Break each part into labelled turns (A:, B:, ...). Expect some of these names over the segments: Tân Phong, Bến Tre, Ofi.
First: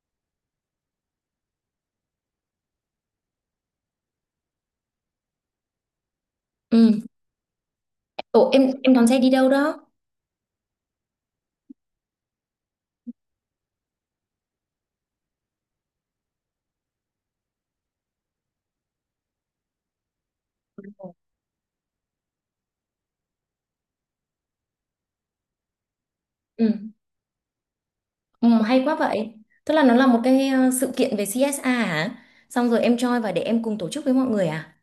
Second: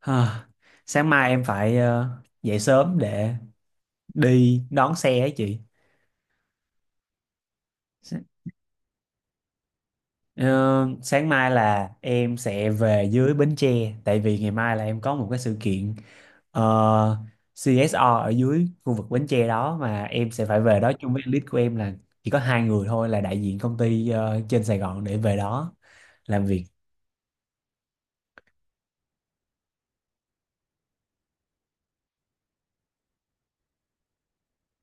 A: Ha, sáng mai em phải dậy sớm để đi đón xe ấy chị.
B: Ừ.
A: S-
B: Ủa em đón xe đi đâu đó?
A: ờ, sáng mai là em sẽ về dưới Bến Tre, tại vì ngày mai là em có một cái sự kiện ờ, CSR ở dưới khu vực Bến Tre đó, mà em sẽ phải về đó chung với lead của em, là chỉ có hai người thôi, là đại diện công ty trên Sài Gòn để về đó làm việc.
B: Ừ. Ừ, hay quá vậy. Tức là nó là một cái sự kiện về CSA hả? Xong rồi em join và để em cùng tổ chức với mọi người à?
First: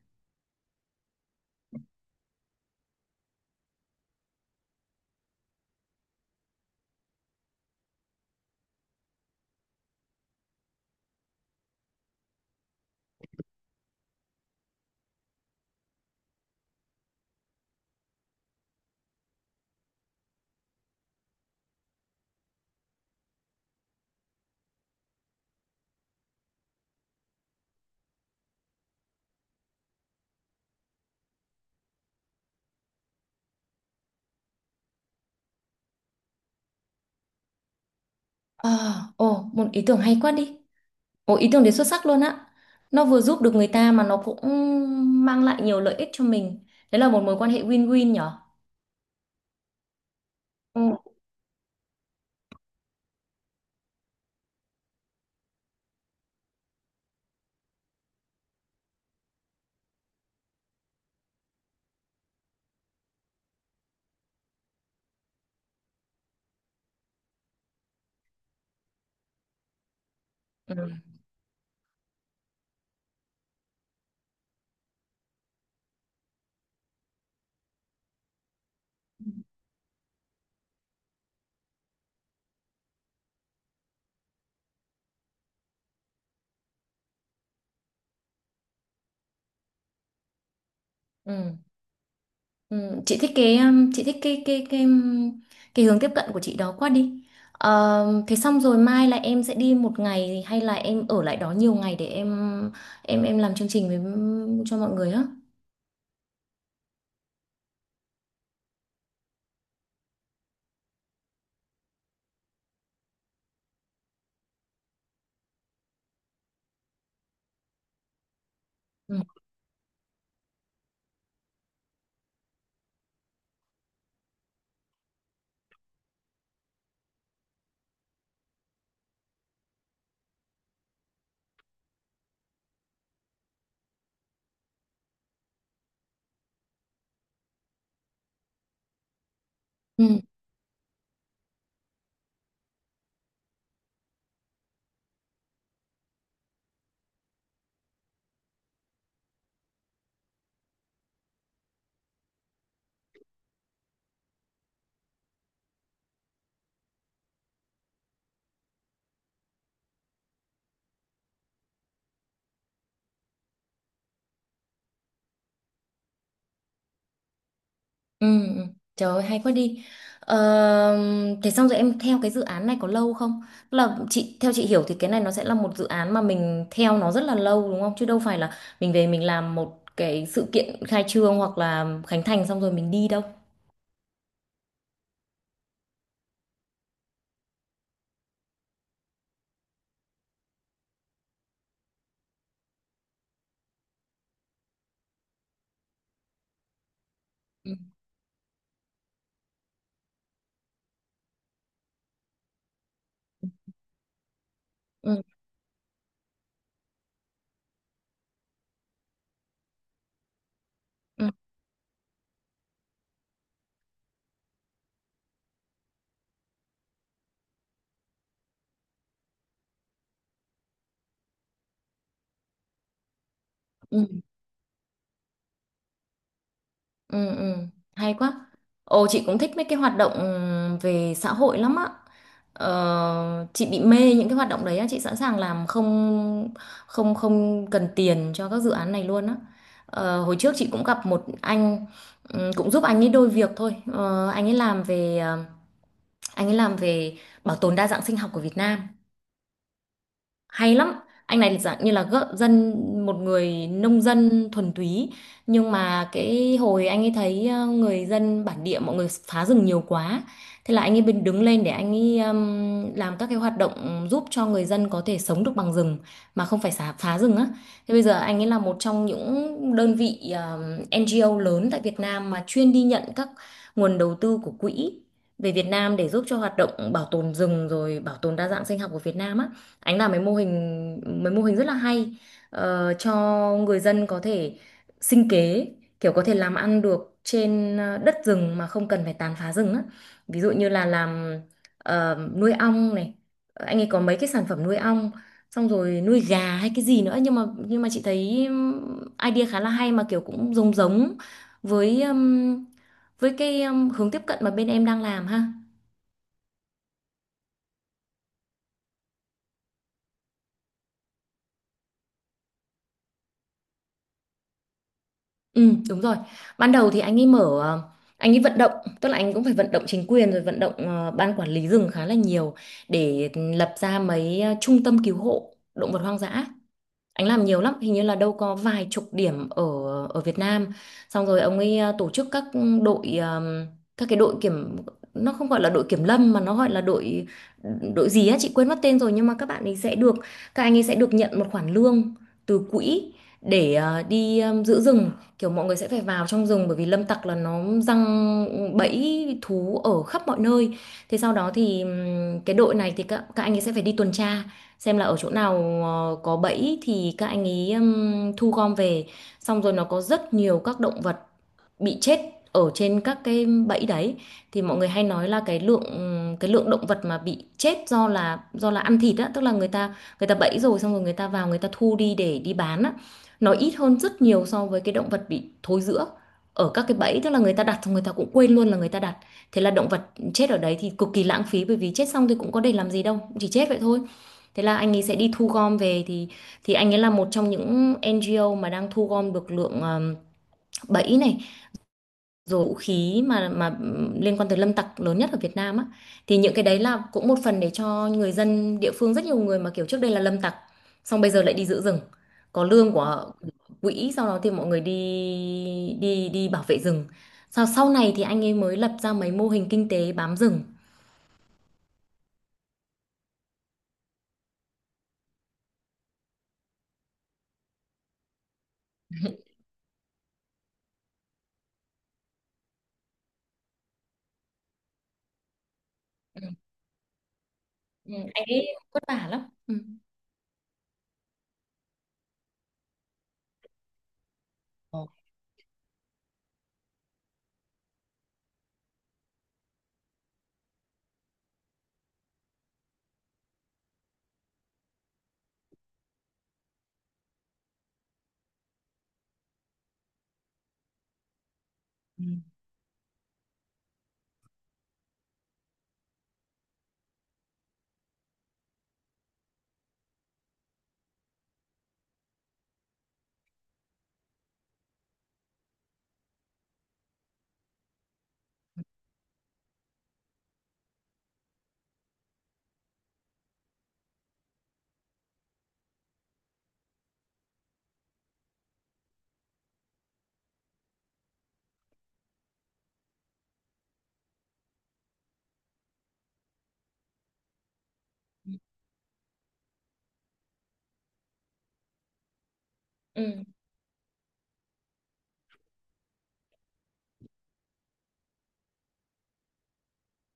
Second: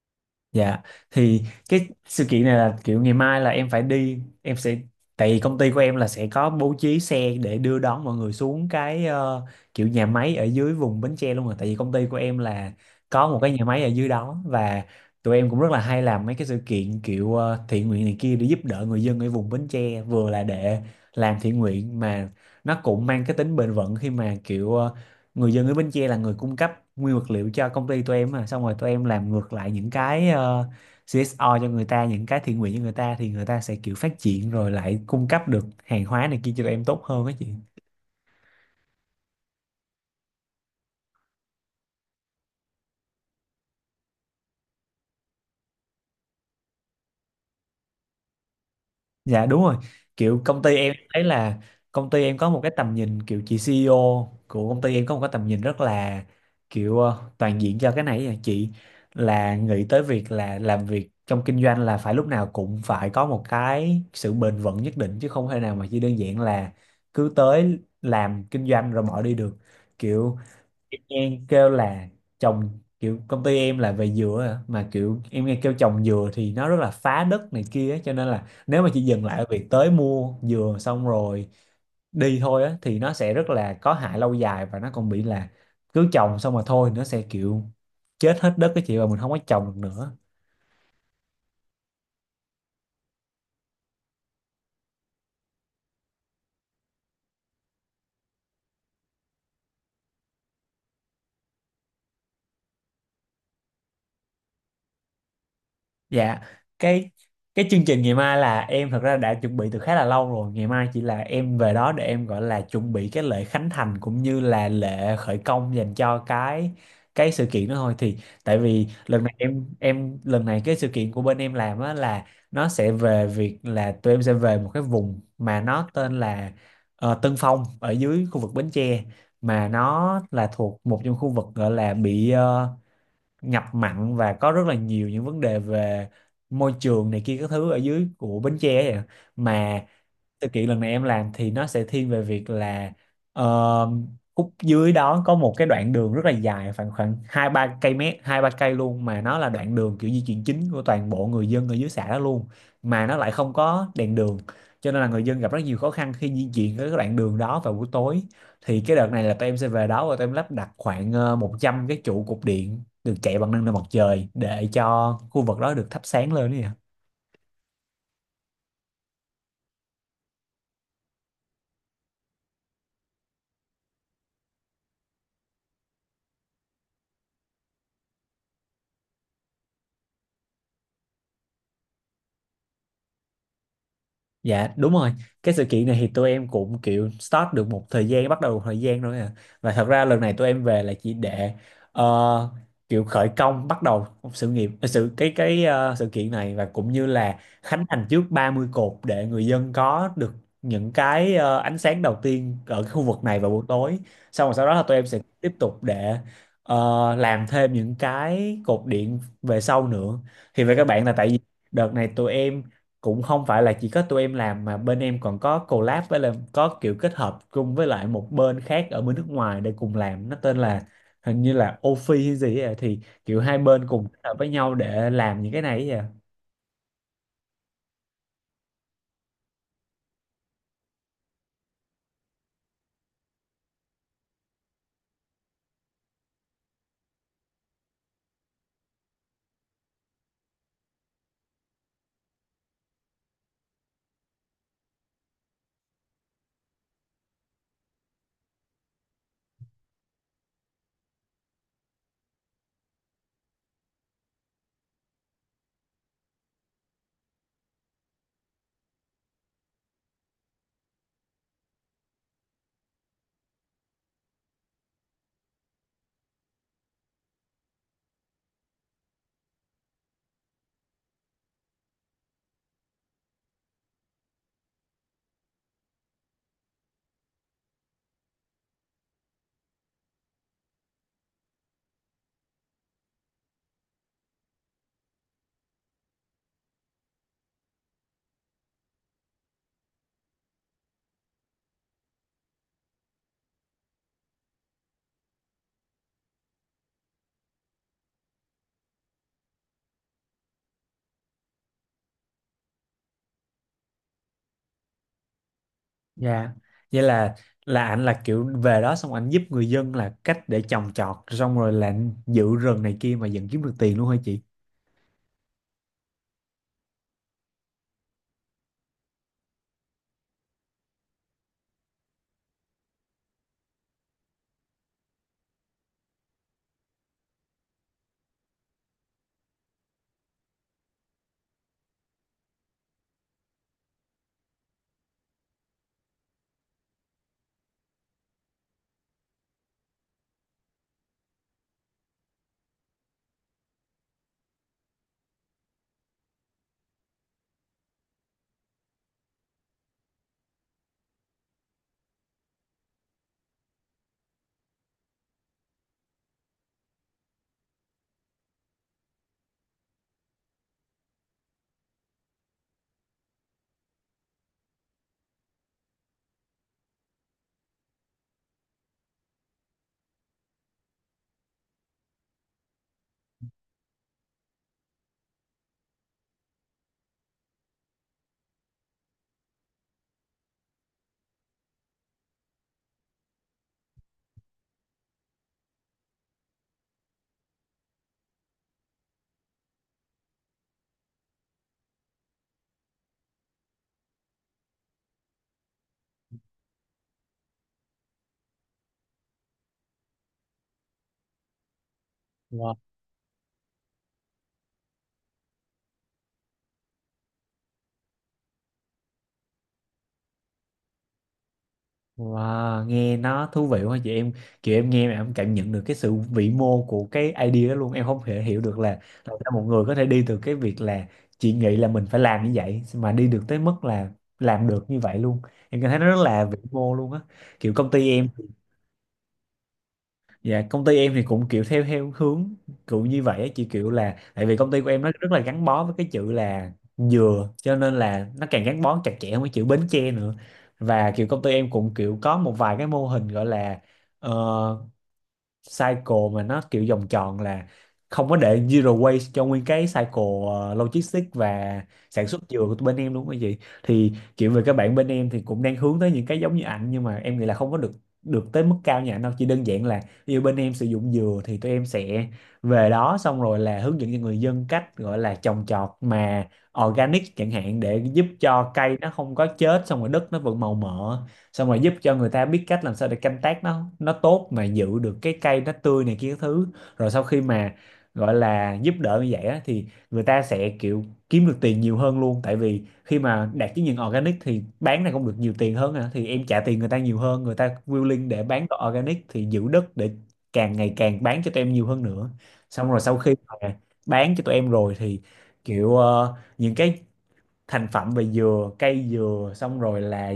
A: Dạ thì cái sự kiện này là kiểu ngày mai là em phải đi, em sẽ tại vì công ty của em là sẽ có bố trí xe để đưa đón mọi người xuống cái kiểu nhà máy ở dưới vùng Bến Tre luôn, rồi tại vì công ty của em là có một cái nhà máy ở dưới đó, và tụi em cũng rất là hay làm mấy cái sự kiện kiểu thiện nguyện này kia để giúp đỡ người dân ở vùng Bến Tre, vừa là để làm thiện nguyện mà nó cũng mang cái tính bền vững, khi mà kiểu người dân ở Bến Tre là người cung cấp nguyên vật liệu cho công ty tụi em, mà xong rồi tụi em làm ngược lại những cái CSO cho người ta, những cái thiện nguyện cho người ta, thì người ta sẽ kiểu phát triển rồi lại cung cấp được hàng hóa này kia cho tụi em tốt hơn á chị.
B: Ờ, ồ, một ý tưởng hay quá đi. Ồ, ý tưởng đấy xuất sắc luôn á. Nó vừa giúp được người ta mà nó cũng mang lại nhiều lợi ích cho mình. Đấy là một mối quan hệ win-win nhở?
A: Dạ đúng rồi. Kiểu công ty em
B: Ừ.
A: thấy là công ty em có một cái tầm nhìn, kiểu chị CEO của công ty em có một cái tầm nhìn rất là kiểu toàn diện cho cái này à chị, là nghĩ tới việc là làm việc trong kinh doanh là phải lúc nào cũng phải có một cái sự bền vững nhất định, chứ không thể nào mà chỉ đơn giản là cứ tới làm kinh doanh rồi bỏ đi được. Kiểu
B: Ừ.
A: em kêu là trồng, kiểu công ty em là về dừa á, mà kiểu em nghe kêu trồng dừa thì nó rất là phá đất này kia á, cho nên là nếu mà chỉ dừng lại ở việc tới mua dừa xong rồi đi thôi á thì nó sẽ rất là có hại lâu dài, và nó còn bị là cứ trồng xong mà thôi nó sẽ kiểu chết hết đất cái chị, và mình không có trồng được nữa.
B: Ừ. Ừ, chị thích cái chị thích cái hướng tiếp cận của chị đó quá đi. Ờ, thế xong rồi mai là em sẽ đi một ngày hay là em ở lại đó nhiều ngày để em làm chương trình với cho mọi người á.
A: Dạ, cái cái chương trình ngày mai là em thật ra đã chuẩn bị từ khá là lâu rồi. Ngày mai chỉ là em về đó để em gọi là chuẩn bị cái lễ khánh thành cũng như là lễ khởi công dành cho cái sự kiện đó thôi. Thì tại vì
B: Ừ.
A: lần này em lần này cái sự kiện của bên em làm á là nó sẽ về việc là tụi em sẽ về một cái vùng mà nó tên là Tân Phong ở dưới khu vực Bến Tre, mà nó là thuộc một trong khu vực gọi là bị ngập mặn, và có rất là nhiều những vấn đề về môi trường này kia các thứ ở dưới của Bến Tre ấy ạ. Mà
B: Ừ.
A: sự kiện lần này em làm thì nó sẽ thiên về việc là ờ, khúc dưới đó có một cái đoạn đường rất là dài, khoảng khoảng hai ba cây mét, hai ba cây luôn, mà nó là đoạn đường kiểu di chuyển chính của toàn bộ người dân ở dưới xã đó luôn, mà nó lại không có đèn đường, cho nên là người dân gặp rất nhiều khó khăn khi di chuyển cái đoạn đường đó vào buổi tối. Thì cái đợt này là tụi em sẽ về đó và tụi em lắp đặt khoảng 100 cái trụ cục điện được chạy bằng năng lượng mặt trời để cho khu vực đó được thắp sáng lên nè.
B: Ừ. Ừ. Trời ơi, hay quá đi. Ờ, thế xong rồi em theo cái dự án này có lâu không? Tức là chị theo chị hiểu thì cái này nó sẽ là một dự án mà mình theo nó rất là lâu đúng không? Chứ đâu phải là mình về mình làm một cái sự kiện khai trương hoặc là khánh thành xong rồi mình đi đâu.
A: Dạ đúng rồi. Cái sự kiện này thì tụi em cũng kiểu start được một thời gian, bắt đầu một thời gian rồi à. Và thật ra lần này tụi em về là chỉ để ờ, kiểu khởi công, bắt đầu một sự nghiệp ờ, sự cái ờ, sự kiện này, và cũng như là
B: Ừ.
A: khánh thành trước 30 cột để người dân có được những cái ánh sáng đầu tiên ở cái khu vực này vào buổi tối. Xong rồi sau đó là tụi em sẽ
B: Ừ.
A: tiếp tục để làm thêm những cái cột điện về sau nữa. Thì về các bạn là tại
B: ừ
A: vì đợt này tụi em cũng không phải là chỉ có tụi em làm, mà bên em còn có collab với, là có kiểu kết hợp chung với lại một bên khác ở bên nước ngoài để cùng làm, nó tên là hình như là Ofi hay gì ấy, à, thì kiểu hai bên
B: ừ
A: cùng kết hợp với nhau để làm những cái này ấy à.
B: ừ. Hay quá. Ồ, chị cũng thích mấy cái hoạt động về xã hội lắm á. Ờ, chị bị mê những cái hoạt động đấy á, chị sẵn sàng làm không, không cần tiền cho các dự án này luôn á. Ờ, hồi trước chị cũng gặp một anh, ừ, cũng giúp anh ấy đôi việc thôi. Anh ấy làm về bảo tồn đa dạng sinh học của Việt Nam, hay lắm. Anh này dạng như là gợ dân, một người nông dân thuần túy, nhưng mà cái hồi anh ấy thấy người dân bản địa mọi người phá rừng nhiều quá, thế là anh ấy bên đứng lên để anh ấy làm các cái hoạt động giúp cho người dân có thể sống được bằng rừng mà không phải xả phá rừng á. Thế bây giờ anh ấy là một trong những đơn vị NGO lớn tại Việt Nam mà chuyên đi nhận các nguồn đầu tư của quỹ về Việt Nam để giúp cho hoạt động bảo tồn rừng rồi bảo tồn đa dạng sinh học của Việt Nam á. Anh làm mấy mô hình rất là hay, ờ, cho người dân có thể sinh kế, kiểu có thể làm ăn được trên đất rừng mà không cần phải tàn phá rừng á. Ví dụ như là làm nuôi ong này, anh ấy có mấy cái sản phẩm nuôi ong, xong rồi nuôi gà hay cái gì nữa, nhưng mà chị thấy idea khá là hay mà kiểu cũng giống giống với ừm, với cái hướng tiếp cận mà bên em đang làm ha.
A: Dạ. Vậy là ảnh là kiểu về đó xong ảnh giúp người dân là cách để trồng trọt xong rồi là giữ rừng này kia mà vẫn kiếm được tiền luôn hả chị?
B: Ừ, đúng rồi. Ban đầu thì anh ấy mở, anh ấy vận động, tức là anh cũng phải vận động chính quyền rồi vận động ban quản lý rừng khá là nhiều để lập ra mấy trung tâm cứu hộ động vật hoang dã. Anh làm nhiều lắm, hình như là đâu có vài chục điểm ở ở Việt Nam. Xong rồi ông ấy tổ chức các đội, các cái đội kiểm, nó không gọi là đội kiểm lâm mà nó gọi là đội đội gì á chị quên mất tên rồi, nhưng mà các bạn ấy sẽ được các anh ấy sẽ được nhận một khoản lương từ quỹ để đi giữ rừng. Kiểu mọi người sẽ phải vào trong rừng bởi vì lâm tặc là nó giăng bẫy thú ở khắp mọi nơi. Thế sau đó thì cái đội này thì các anh ấy sẽ phải đi tuần tra xem là ở chỗ nào có bẫy thì các anh ấy thu gom về, xong rồi nó có rất nhiều các động vật bị chết ở trên các cái bẫy đấy. Thì mọi người hay nói là cái lượng động vật mà bị chết do là ăn thịt á, tức là người ta bẫy rồi xong rồi người ta vào người ta thu đi để đi bán á, nó ít hơn rất nhiều so với cái động vật bị thối rữa ở các cái bẫy, tức là người ta đặt xong người ta cũng quên luôn là người ta đặt, thế là động vật chết ở đấy thì cực kỳ lãng phí, bởi vì chết xong thì cũng có để làm gì đâu, chỉ chết vậy thôi. Thế là anh ấy sẽ đi thu gom về thì anh ấy là một trong những NGO mà đang thu gom được lượng bẫy này rồi vũ khí mà liên quan tới lâm tặc lớn nhất ở Việt Nam á. Thì những cái đấy là cũng một phần để cho người dân địa phương rất nhiều người mà kiểu trước đây là lâm tặc xong bây giờ lại đi giữ rừng, có lương của quỹ, sau đó thì mọi người đi đi đi bảo vệ rừng. Sau sau này thì anh ấy mới lập ra mấy mô hình kinh tế bám rừng.
A: Wow, nghe nó thú vị quá chị, em kiểu em nghe mà em cảm nhận được cái sự vĩ mô của cái idea đó luôn, em không thể hiểu được là làm sao một người có thể đi từ cái việc là chị nghĩ là mình phải làm như vậy mà đi được tới mức là làm được như vậy luôn. Em cảm thấy nó rất
B: Ừ.
A: là vĩ mô luôn á, kiểu công ty
B: Ừ,
A: em.
B: anh ấy vất vả lắm. Ừ.
A: Dạ công ty em thì cũng kiểu theo theo hướng kiểu như vậy á, chị, kiểu là tại vì công ty của em
B: Ờ,
A: nó rất là gắn bó với cái chữ là dừa, cho nên là nó càng gắn bó chặt chẽ với chữ Bến Tre nữa. Và kiểu công ty em cũng kiểu có một vài cái mô hình gọi là ờ, cycle mà nó kiểu vòng tròn, là không có để zero waste cho nguyên cái cycle logistics và
B: ừ.
A: sản xuất dừa của bên em luôn cái gì. Thì kiểu về các bạn bên em thì cũng đang hướng tới những cái giống như ảnh, nhưng mà em nghĩ là không có được được tới mức cao như ảnh đâu, chỉ đơn giản là ví dụ bên em sử dụng dừa thì tụi em sẽ về đó xong rồi là hướng dẫn cho người dân cách gọi là trồng trọt mà organic chẳng hạn, để giúp cho cây nó không có chết, xong rồi đất nó vẫn màu mỡ, xong rồi giúp cho người ta biết cách làm sao để canh tác nó tốt mà giữ được cái cây nó tươi này kia các thứ, rồi sau khi mà gọi là giúp đỡ như vậy á, thì người ta sẽ kiểu kiếm được tiền nhiều hơn luôn, tại vì khi mà đạt chứng nhận organic thì bán này cũng được nhiều tiền hơn à. Thì em trả tiền người ta nhiều hơn, người ta willing để bán đồ organic thì giữ đất để càng ngày càng bán cho tụi em nhiều hơn nữa. Xong rồi sau khi
B: Ừ.
A: mà bán cho tụi em rồi thì kiểu những cái thành phẩm về dừa, cây dừa, xong rồi là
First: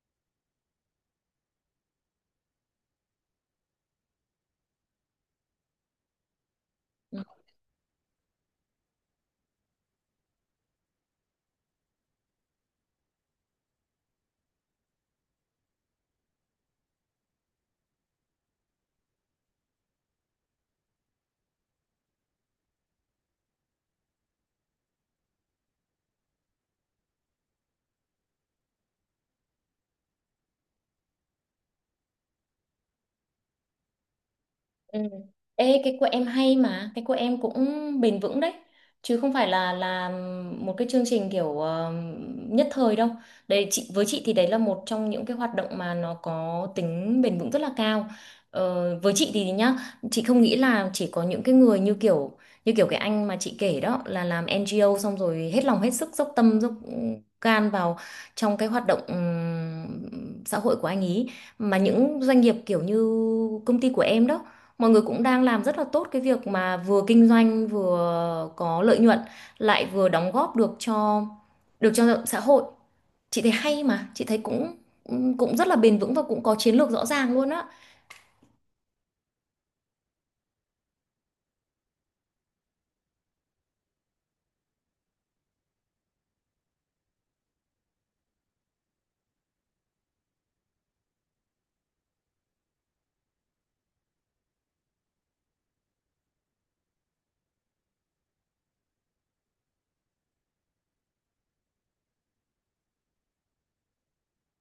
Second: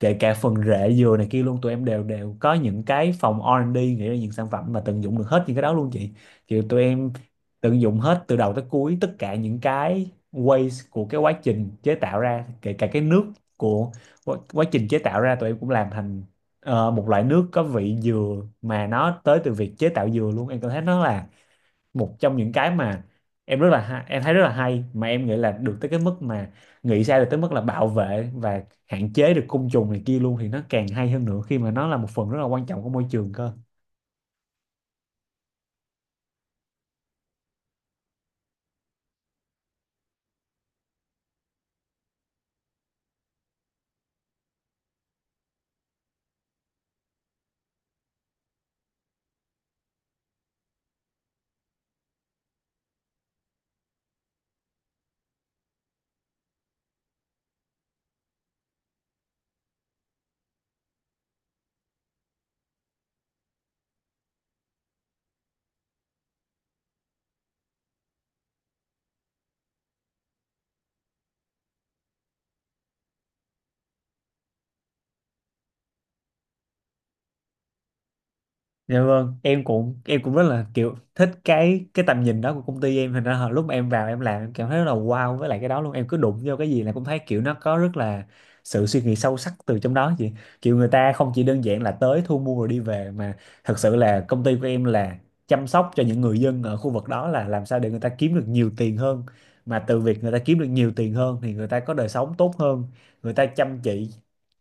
A: kể cả phần rễ dừa này kia luôn, tụi em đều đều có những cái phòng R&D nghĩ ra những sản phẩm mà tận dụng được hết những cái đó luôn chị. Kiểu tụi em tận dụng hết từ đầu tới cuối tất cả những cái waste của cái quá trình chế tạo ra, kể cả cái nước của quá trình chế tạo ra, tụi em cũng làm thành một loại nước có vị dừa mà nó tới từ việc chế tạo dừa luôn. Em cảm thấy nó là một trong những cái mà em rất là em thấy rất là hay, mà em nghĩ là được tới cái mức mà nghĩ ra được tới mức là bảo vệ và hạn chế được côn trùng này kia luôn thì nó càng hay hơn nữa, khi mà nó là một phần rất là quan trọng của môi trường cơ.
B: Ừ. Ê, cái của em hay mà cái của em cũng bền vững đấy, chứ không phải là một cái chương trình kiểu nhất thời đâu. Đấy chị với chị thì đấy là một trong những cái hoạt động mà nó có tính bền vững rất là cao. Ờ, với chị thì nhá, chị không nghĩ là chỉ có những cái người như kiểu cái anh mà chị kể đó là làm NGO xong rồi hết lòng hết sức dốc tâm dốc can vào trong cái hoạt động xã hội của anh ý, mà những doanh nghiệp kiểu như công ty của em đó, mọi người cũng đang làm rất là tốt cái việc mà vừa kinh doanh vừa có lợi nhuận lại vừa đóng góp được được cho xã hội. Chị thấy hay mà chị thấy cũng cũng rất là bền vững và cũng có chiến lược rõ ràng luôn á.
A: Dạ vâng, em cũng rất là kiểu thích cái tầm nhìn đó của công ty em, thành ra là lúc mà em vào em làm em cảm thấy rất là wow với lại cái đó luôn, em cứ đụng vô cái gì là cũng thấy kiểu nó có rất là sự suy nghĩ sâu sắc từ trong đó chị. Kiểu người ta không chỉ đơn giản là tới thu mua rồi đi về, mà thật sự là công ty của em là chăm sóc cho những người dân ở khu vực đó, là làm sao để người ta kiếm được nhiều tiền hơn, mà từ việc người ta kiếm được nhiều tiền hơn Thì người ta có đời sống tốt hơn, người ta chăm chỉ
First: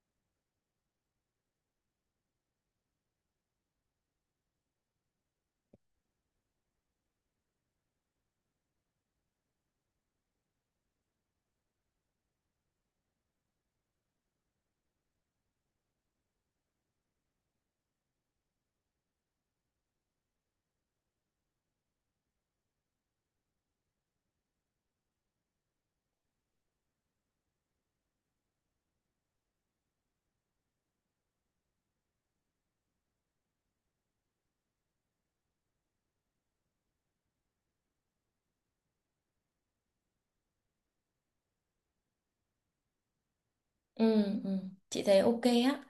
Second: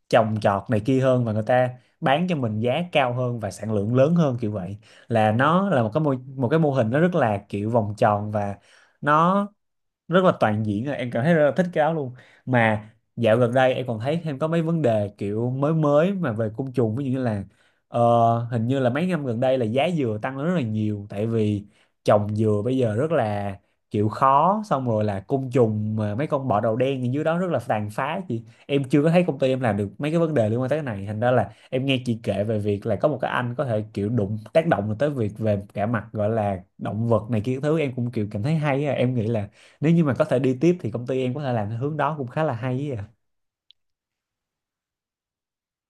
A: trồng trọt này kia hơn, và người ta bán cho mình giá cao hơn và sản lượng lớn hơn, kiểu vậy. Là nó là một cái mô hình nó rất là kiểu vòng tròn và nó rất là toàn diện rồi. Em cảm thấy rất là thích cái áo luôn. Mà dạo gần đây em còn thấy thêm có mấy vấn đề kiểu mới mới mà về côn trùng, ví dụ như là ờ, hình như là mấy năm gần đây là giá dừa tăng lên rất là nhiều, tại vì trồng dừa bây giờ rất là kiểu khó. Xong rồi là côn trùng, mà mấy con bọ đầu đen gì dưới đó rất là tàn phá, chị. Em chưa có thấy công ty em làm được mấy cái vấn đề liên quan tới cái này, thành ra là em nghe chị kể về việc là có một cái anh có thể kiểu đụng tác động được tới việc về cả mặt gọi là động vật này kia, cái thứ em cũng kiểu cảm thấy hay á. Em nghĩ là nếu như mà có thể đi tiếp thì công ty em có thể làm theo hướng đó cũng khá là hay ấy ạ.
B: Ừ, ừ. Chị thấy ok á.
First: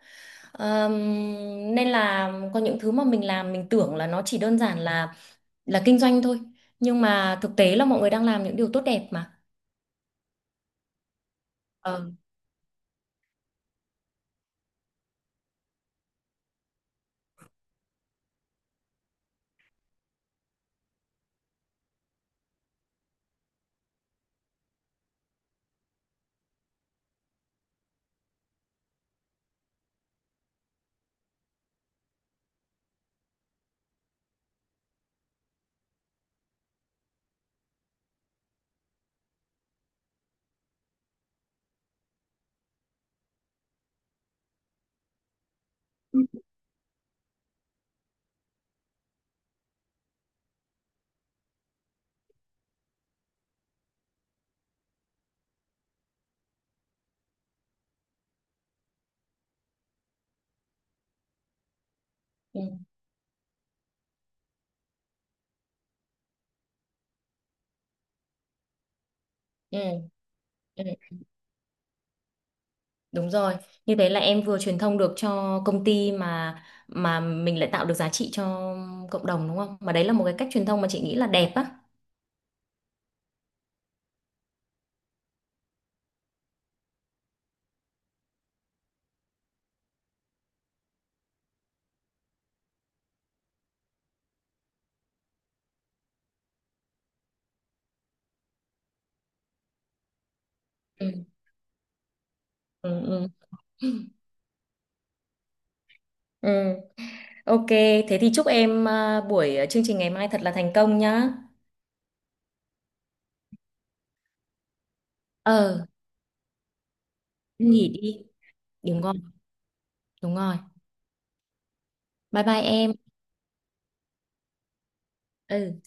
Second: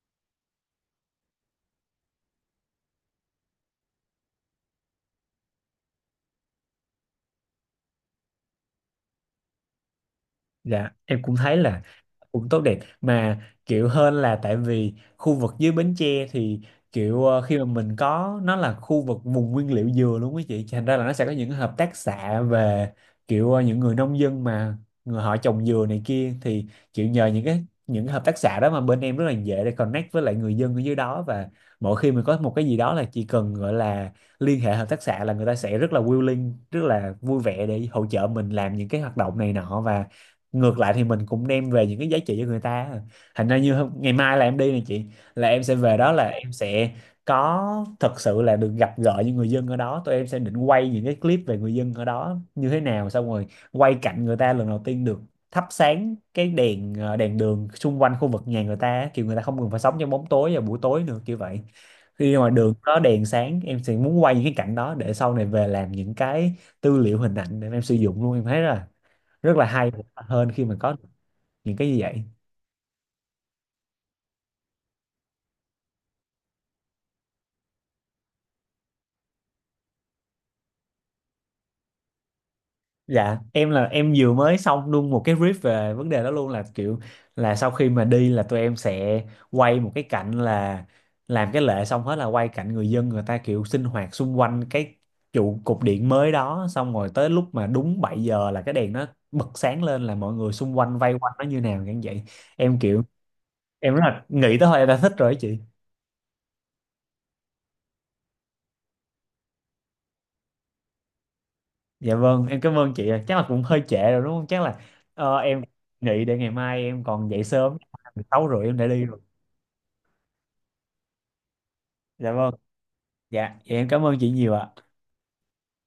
B: Ờm, nên là có những thứ mà mình làm mình tưởng là nó chỉ đơn giản là kinh doanh thôi, nhưng mà thực tế là mọi người đang làm những điều tốt đẹp mà.
A: Dạ, em cũng thấy là
B: Ờ.
A: cũng tốt đẹp mà, kiểu hơn, là tại vì khu vực dưới Bến Tre thì kiểu khi mà mình có, nó là khu vực vùng nguyên liệu dừa luôn quý chị, thành ra là nó sẽ có những hợp tác xã về kiểu những người nông dân mà người họ trồng dừa này kia, thì kiểu nhờ những cái hợp tác xã đó mà bên em rất là dễ để connect với lại người dân ở dưới đó. Và mỗi khi mình có một cái gì đó là chỉ cần gọi là liên hệ hợp tác xã là người ta sẽ rất là willing, rất là vui vẻ để hỗ trợ mình làm những cái hoạt động này nọ, và ngược lại thì mình cũng đem về những cái giá trị cho người ta. Thành ra như ngày mai là em đi này chị, là em sẽ về đó, là em sẽ có thật sự là được gặp gỡ những người dân ở đó. Tụi em sẽ định quay những cái clip về người dân ở đó như thế nào, xong rồi quay cảnh người ta lần đầu tiên được thắp sáng cái đèn, đèn đường xung quanh khu vực nhà người ta, kiểu người ta không cần phải sống trong bóng tối vào buổi tối nữa, kiểu vậy. Khi mà
B: Ừ,
A: đường có đèn sáng, em sẽ muốn quay những cái cảnh đó để sau này về làm những cái tư liệu hình ảnh để em sử dụng luôn. Em thấy là rất là
B: ừ,
A: hay hơn khi mà
B: ừ.
A: có những cái như vậy.
B: Đúng rồi, như thế là em vừa truyền thông được cho công ty mà mình lại tạo được giá trị cho cộng đồng đúng không? Mà đấy là một cái cách truyền thông mà chị nghĩ là đẹp á.
A: Dạ em là em vừa mới xong luôn một cái brief về vấn đề đó luôn, là kiểu là sau khi mà đi là tụi em sẽ quay một cái cảnh là làm cái lễ xong hết là quay cảnh người dân, người ta kiểu sinh hoạt xung quanh cái trụ cột điện mới đó, xong rồi tới lúc mà đúng 7 giờ là cái đèn nó bật sáng lên, là mọi người xung quanh vây
B: Ừ.
A: quanh nó như nào, như vậy. Em
B: Ừ,
A: kiểu
B: ừ.
A: em rất là nghĩ tới thôi em đã thích rồi đó chị.
B: Ừ, ok, thế thì chúc em buổi chương trình ngày mai thật là thành công nhá.
A: Dạ vâng, em cảm ơn chị ạ. Chắc là cũng hơi trễ rồi đúng không? Chắc là em
B: Ờ,
A: nghĩ để ngày mai em còn dậy sớm,
B: nghỉ đi.
A: 6h30 em đã
B: Đúng
A: đi
B: rồi,
A: rồi.
B: đúng rồi.
A: Dạ
B: Bye
A: vâng,
B: bye em.
A: dạ, vậy em cảm ơn chị nhiều ạ.
B: Ừ.